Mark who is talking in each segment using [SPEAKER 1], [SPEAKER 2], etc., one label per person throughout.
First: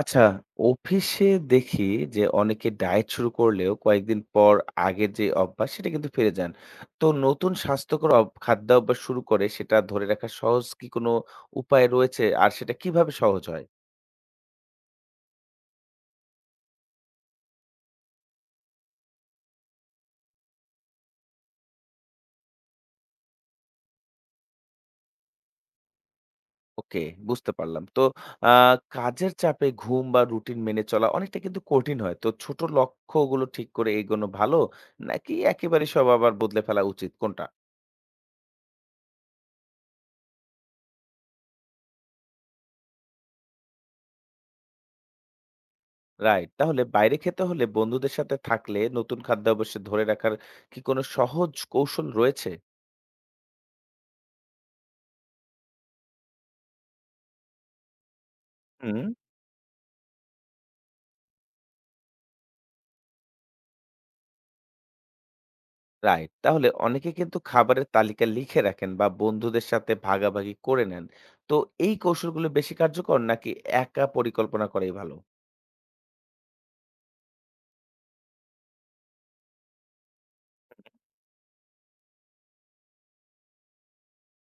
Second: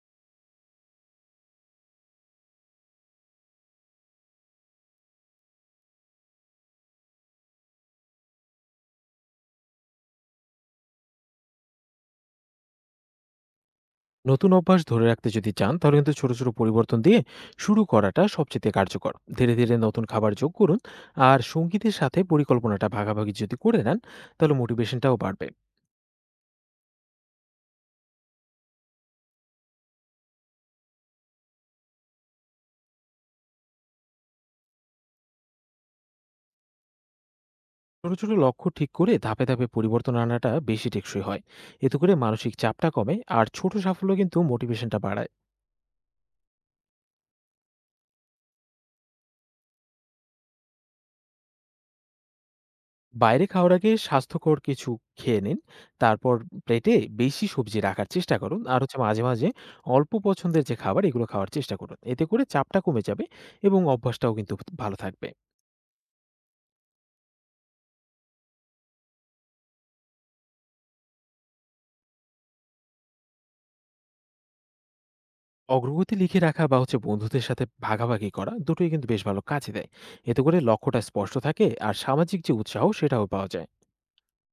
[SPEAKER 1] আচ্ছা, অফিসে দেখি যে অনেকে ডায়েট শুরু করলেও কয়েকদিন পর আগের যে অভ্যাস সেটা কিন্তু ফিরে যান। তো নতুন স্বাস্থ্যকর খাদ্যাভ্যাস শুরু করে সেটা ধরে রাখার সহজ কি কোনো উপায় রয়েছে? আর সেটা কিভাবে সহজ হয়?
[SPEAKER 2] নতুন অভ্যাস ধরে রাখতে যদি চান তাহলে কিন্তু ছোট ছোট পরিবর্তন দিয়ে শুরু করাটা সবচেয়ে কার্যকর। ধীরে ধীরে নতুন খাবার যোগ করুন। আর সঙ্গীতের সাথে পরিকল্পনাটা ভাগাভাগি যদি করে নেন তাহলে মোটিভেশনটাও বাড়বে।
[SPEAKER 1] ওকে, বুঝতে পারলাম। তো আ কাজের চাপে ঘুম বা রুটিন মেনে চলা অনেকটা কিন্তু কঠিন হয়। তো ছোট লক্ষ্যগুলো ঠিক করে এগোনো ভালো? নাকি একেবারে সব আবার বদলে ফেলা উচিত? কোনটা?
[SPEAKER 2] ছোট ছোট লক্ষ্য ঠিক করে ধাপে ধাপে পরিবর্তন আনাটা বেশি টেকসই হয়। এতে করে মানসিক চাপটা কমে আর ছোট সাফল্য কিন্তু মোটিভেশনটা বাড়ায়।
[SPEAKER 1] রাইট। তাহলে বাইরে খেতে হলে বন্ধুদের সাথে থাকলে নতুন খাদ্যাভ্যাসে ধরে রাখার কি কোনো সহজ কৌশল রয়েছে?
[SPEAKER 2] বাইরে খাওয়ার আগে স্বাস্থ্যকর কিছু খেয়ে নিন। তারপর প্লেটে বেশি সবজি রাখার চেষ্টা করুন। আর
[SPEAKER 1] হুম।
[SPEAKER 2] মাঝে, মাঝে অল্প পছন্দের যে খাবার এগুলো খাওয়ার চেষ্টা করুন। এতে করে চাপটা কমে যাবে এবং অভ্যাসটাও কিন্তু ভালো থাকবে।
[SPEAKER 1] রাইট। তাহলে অনেকে কিন্তু খাবারের তালিকা লিখে রাখেন বা বন্ধুদের সাথে ভাগাভাগি করে নেন। তো এই কৌশলগুলো বেশি কার্যকর নাকি একা পরিকল্পনা করাই ভালো?
[SPEAKER 2] অগ্রগতি লিখে রাখা বা বন্ধুদের সাথে ভাগাভাগি করা দুটোই কিন্তু বেশ ভালো কাজে দেয়। এতে করে লক্ষ্যটা স্পষ্ট থাকে আর সামাজিক যে উৎসাহ সেটাও পাওয়া যায়।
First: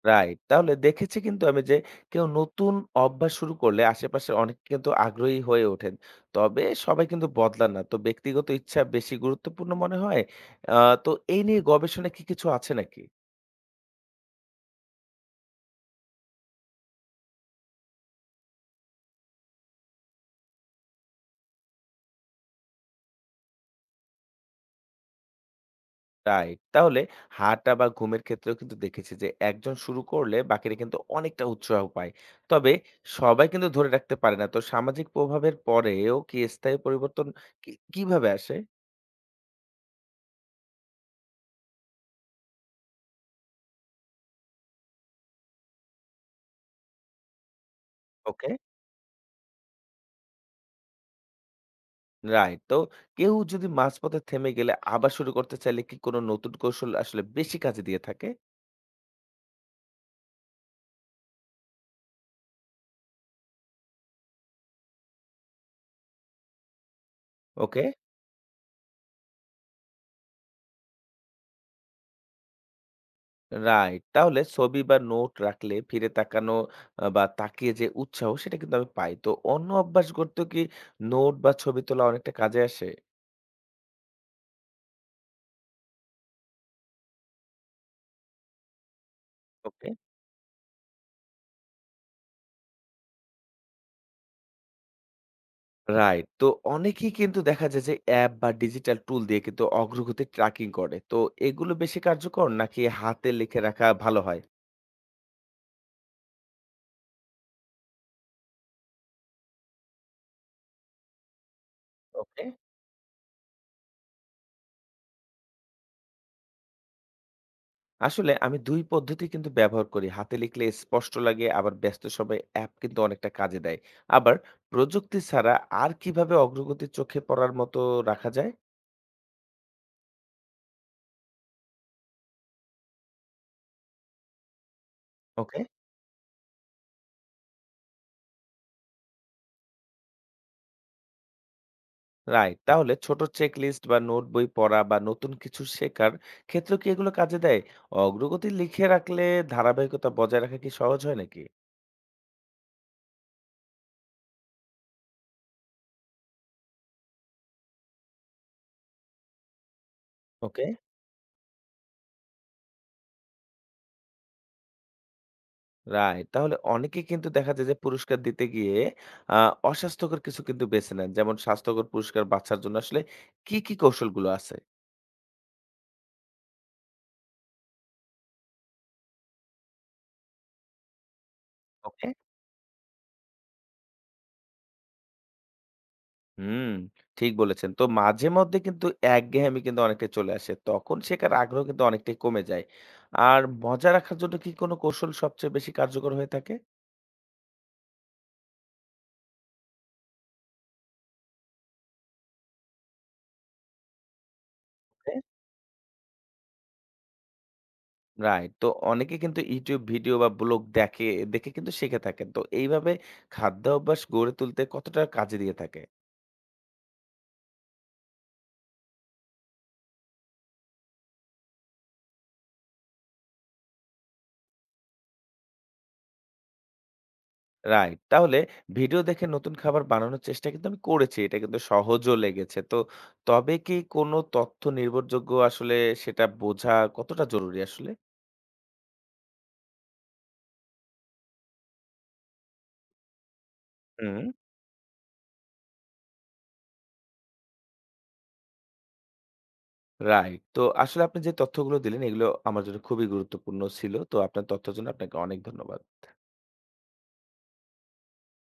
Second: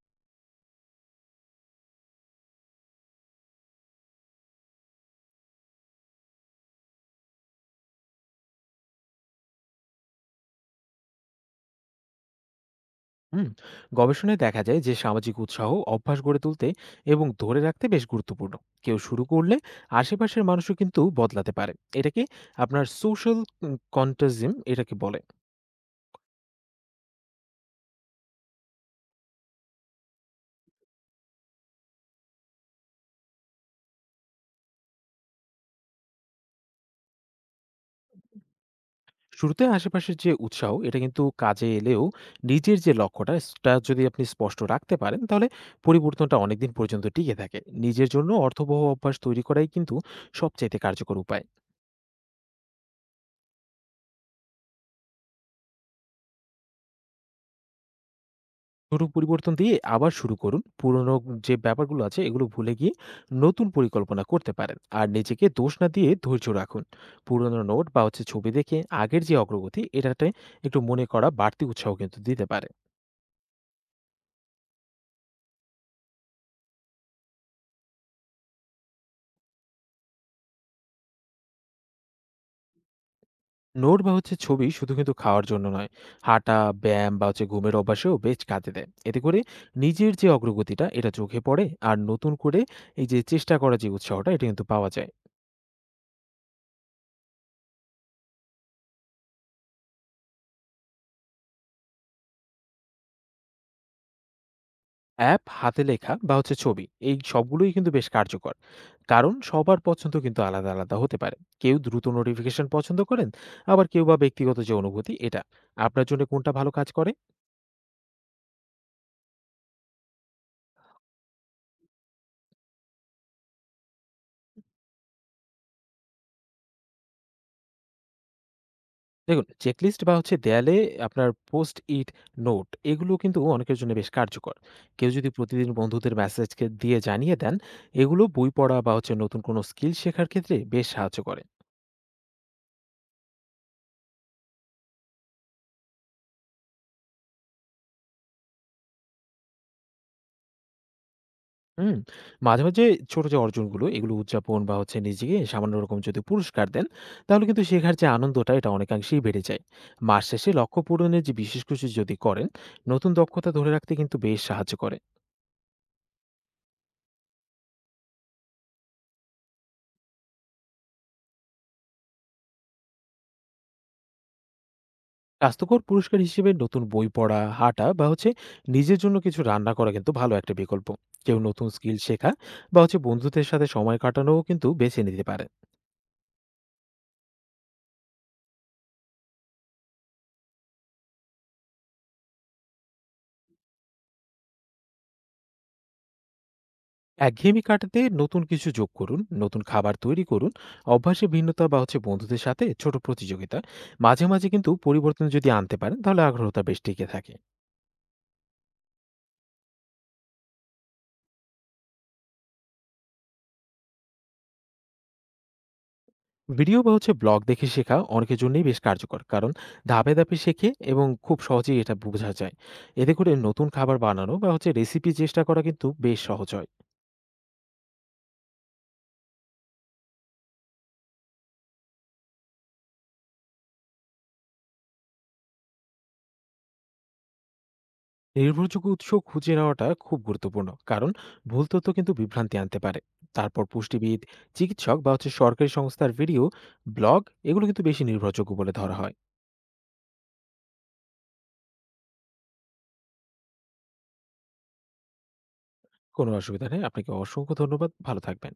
[SPEAKER 1] রাইট। তাহলে দেখেছি কিন্তু আমি যে কেউ নতুন অভ্যাস শুরু করলে আশেপাশের অনেকে কিন্তু আগ্রহী হয়ে ওঠেন। তবে সবাই কিন্তু বদলান না। তো ব্যক্তিগত ইচ্ছা বেশি গুরুত্বপূর্ণ মনে হয়। আ তো এই নিয়ে গবেষণায় কি কিছু আছে নাকি?
[SPEAKER 2] হুম গবেষণায় দেখা যায় যে সামাজিক উৎসাহ অভ্যাস গড়ে তুলতে এবং ধরে রাখতে বেশ গুরুত্বপূর্ণ। কেউ শুরু করলে আশেপাশের মানুষও কিন্তু বদলাতে পারে। এটাকে আপনার সোশ্যাল কন্টাজিম এটাকে বলে।
[SPEAKER 1] রাইট। তাহলে হাঁটা বা ঘুমের ক্ষেত্রেও কিন্তু দেখেছি যে একজন শুরু করলে বাকিরা কিন্তু অনেকটা উৎসাহ পায়। তবে সবাই কিন্তু ধরে রাখতে পারে না। তো সামাজিক প্রভাবের পরেও কি স্থায়ী পরিবর্তন কি কিভাবে আসে?
[SPEAKER 2] শুরুতে আশেপাশের যে উৎসাহ এটা কিন্তু কাজে এলেও নিজের যে লক্ষ্যটা সেটা যদি আপনি স্পষ্ট রাখতে পারেন তাহলে পরিবর্তনটা অনেকদিন পর্যন্ত টিকে থাকে। নিজের জন্য
[SPEAKER 1] ওকে,
[SPEAKER 2] অর্থবহ অভ্যাস তৈরি করাই কিন্তু সবচাইতে কার্যকর উপায়।
[SPEAKER 1] রাইট। তো কেউ যদি মাঝপথে থেমে গেলে আবার শুরু করতে চাইলে কি কোনো নতুন কৌশল আসলে বেশি কাজে দিয়ে থাকে?
[SPEAKER 2] ছোট পরিবর্তন দিয়ে আবার শুরু করুন। পুরনো যে ব্যাপারগুলো আছে এগুলো ভুলে গিয়ে নতুন পরিকল্পনা করতে পারেন আর নিজেকে দোষ না দিয়ে ধৈর্য রাখুন। পুরনো
[SPEAKER 1] ওকে,
[SPEAKER 2] নোট বা ছবি দেখে আগের যে অগ্রগতি এটাতে একটু মনে করা বাড়তি উৎসাহ কিন্তু দিতে পারে।
[SPEAKER 1] রাইট। তাহলে ছবি বা নোট রাখলে ফিরে তাকানো বা তাকিয়ে যে উৎসাহ সেটা কিন্তু আমি পাই। তো অন্য অভ্যাস গড়তেও কি নোট বা ছবি তোলা অনেকটা কাজে আসে?
[SPEAKER 2] নোট বা ছবি শুধু কিন্তু খাওয়ার জন্য নয়, হাঁটা, ব্যায়াম বা ঘুমের অভ্যাসেও বেশ কাজে দেয়। এতে করে
[SPEAKER 1] ওকে,
[SPEAKER 2] নিজের যে অগ্রগতিটা এটা চোখে পড়ে আর নতুন করে এই যে চেষ্টা করার যে উৎসাহটা এটা কিন্তু পাওয়া যায়।
[SPEAKER 1] রাইট। তো অনেকেই কিন্তু দেখা যায় যে অ্যাপ বা ডিজিটাল টুল দিয়ে কিন্তু অগ্রগতি ট্র্যাকিং করে। তো এগুলো বেশি কার্যকর নাকি হাতে লিখে রাখা ভালো হয়?
[SPEAKER 2] অ্যাপ, হাতে লেখা বা ছবি এই সবগুলোই কিন্তু বেশ কার্যকর। কারণ সবার পছন্দ কিন্তু আলাদা, আলাদা হতে পারে। কেউ দ্রুত
[SPEAKER 1] ওকে।
[SPEAKER 2] নোটিফিকেশন পছন্দ করেন, আবার কেউ বা ব্যক্তিগত যে অনুভূতি এটা। আপনার জন্য কোনটা ভালো কাজ করে?
[SPEAKER 1] আসলে আমি ২ পদ্ধতি কিন্তু ব্যবহার করি। হাতে লিখলে স্পষ্ট লাগে আবার ব্যস্ত সময়ে অ্যাপ কিন্তু অনেকটা কাজে দেয়। আবার প্রযুক্তি ছাড়া আর কিভাবে অগ্রগতি চোখে পড়ার মতো রাখা যায়?
[SPEAKER 2] দেখুন, চেকলিস্ট বা দেয়ালে আপনার পোস্ট ইট নোট এগুলো কিন্তু অনেকের জন্য বেশ কার্যকর। কেউ যদি
[SPEAKER 1] ওকে।
[SPEAKER 2] প্রতিদিন বন্ধুদের মেসেজকে দিয়ে জানিয়ে দেন, এগুলো বই পড়া বা নতুন কোনো স্কিল শেখার ক্ষেত্রে বেশ সাহায্য করে।
[SPEAKER 1] রাইট। তাহলে ছোট চেক লিস্ট বা নোট বই পড়া বা নতুন কিছু শেখার ক্ষেত্রেও কি এগুলো কাজে দেয়? অগ্রগতি লিখে রাখলে ধারাবাহিকতা বজায় রাখা কি সহজ হয় নাকি?
[SPEAKER 2] হুম, মাঝে, মাঝে ছোট যে অর্জনগুলো এগুলো উদযাপন বা নিজেকে সামান্য রকম যদি পুরস্কার দেন, তাহলে কিন্তু শেখার যে আনন্দটা এটা অনেকাংশেই বেড়ে যায়। মাস শেষে
[SPEAKER 1] ওকে,
[SPEAKER 2] লক্ষ্য পূরণের যে বিশেষ কিছু যদি করেন, নতুন দক্ষতা ধরে রাখতে কিন্তু বেশ সাহায্য করে।
[SPEAKER 1] রাইট। তাহলে অনেকেই কিন্তু দেখা যায় যে পুরস্কার দিতে গিয়ে আ অস্বাস্থ্যকর কিছু কিন্তু বেছে নেন। যেমন স্বাস্থ্যকর পুরস্কার বাছার জন্য আসলে কি কৌশলগুলো আছে?
[SPEAKER 2] স্বাস্থ্যকর পুরস্কার হিসেবে নতুন বই পড়া, হাঁটা বা নিজের জন্য কিছু রান্না করা কিন্তু ভালো একটা বিকল্প। কেউ নতুন স্কিল
[SPEAKER 1] ওকে?
[SPEAKER 2] শেখা বা বন্ধুদের সাথে সময় কাটানোও কিন্তু বেছে নিতে পারে।
[SPEAKER 1] হুম, ঠিক বলেছেন। তো মাঝে মধ্যে কিন্তু একঘেয়েমি কিন্তু অনেকটাই চলে আসে। তখন শেখার আগ্রহ কিন্তু অনেকটাই কমে যায়। আর মজা রাখার জন্য কি কোনো কৌশল সবচেয়ে বেশি কার্যকর হয়ে থাকে?
[SPEAKER 2] একঘেয়েমি কাটাতে নতুন কিছু যোগ করুন, নতুন খাবার তৈরি করুন, অভ্যাসে ভিন্নতা বা বন্ধুদের সাথে ছোট প্রতিযোগিতা। মাঝে মাঝে কিন্তু পরিবর্তন যদি আনতে পারেন তাহলে আগ্রহটা বেশ টিকে থাকে।
[SPEAKER 1] রাইট। তো অনেকে কিন্তু YouTube ভিডিও বা ব্লগ দেখে দেখে কিন্তু শিখে থাকেন। তো এইভাবে খাদ্যাভ্যাস গড়ে তুলতে কতটা কাজে দিয়ে থাকে?
[SPEAKER 2] ভিডিও বা ব্লগ দেখে শেখা অনেকের জন্যই বেশ কার্যকর, কারণ ধাপে ধাপে শেখে এবং খুব সহজেই এটা বোঝা যায়। এতে করে নতুন খাবার বানানো বা রেসিপি চেষ্টা করা কিন্তু বেশ সহজ হয়।
[SPEAKER 1] রাইট। তাহলে ভিডিও দেখে নতুন খাবার বানানোর চেষ্টা কিন্তু আমি করেছি। এটা কিন্তু সহজও লেগেছে। তো তবে কি কোনো তথ্য নির্ভরযোগ্য আসলে সেটা বোঝা কতটা জরুরি আসলে?
[SPEAKER 2] নির্ভরযোগ্য উৎস খুঁজে নেওয়াটা খুব গুরুত্বপূর্ণ, কারণ ভুল তথ্য কিন্তু বিভ্রান্তি আনতে পারে। তারপর পুষ্টিবিদ,
[SPEAKER 1] হুম।
[SPEAKER 2] চিকিৎসক বা সরকারি সংস্থার ভিডিও, ব্লগ এগুলো কিন্তু বেশি নির্ভরযোগ্য বলে ধরা হয়।
[SPEAKER 1] রাইট। তো আসলে আপনি যে তথ্যগুলো দিলেন এগুলো আমার জন্য খুবই গুরুত্বপূর্ণ ছিল। তো আপনার তথ্যের জন্য আপনাকে অনেক ধন্যবাদ।
[SPEAKER 2] কোনো অসুবিধা নেই, আপনাকে অসংখ্য ধন্যবাদ। ভালো থাকবেন।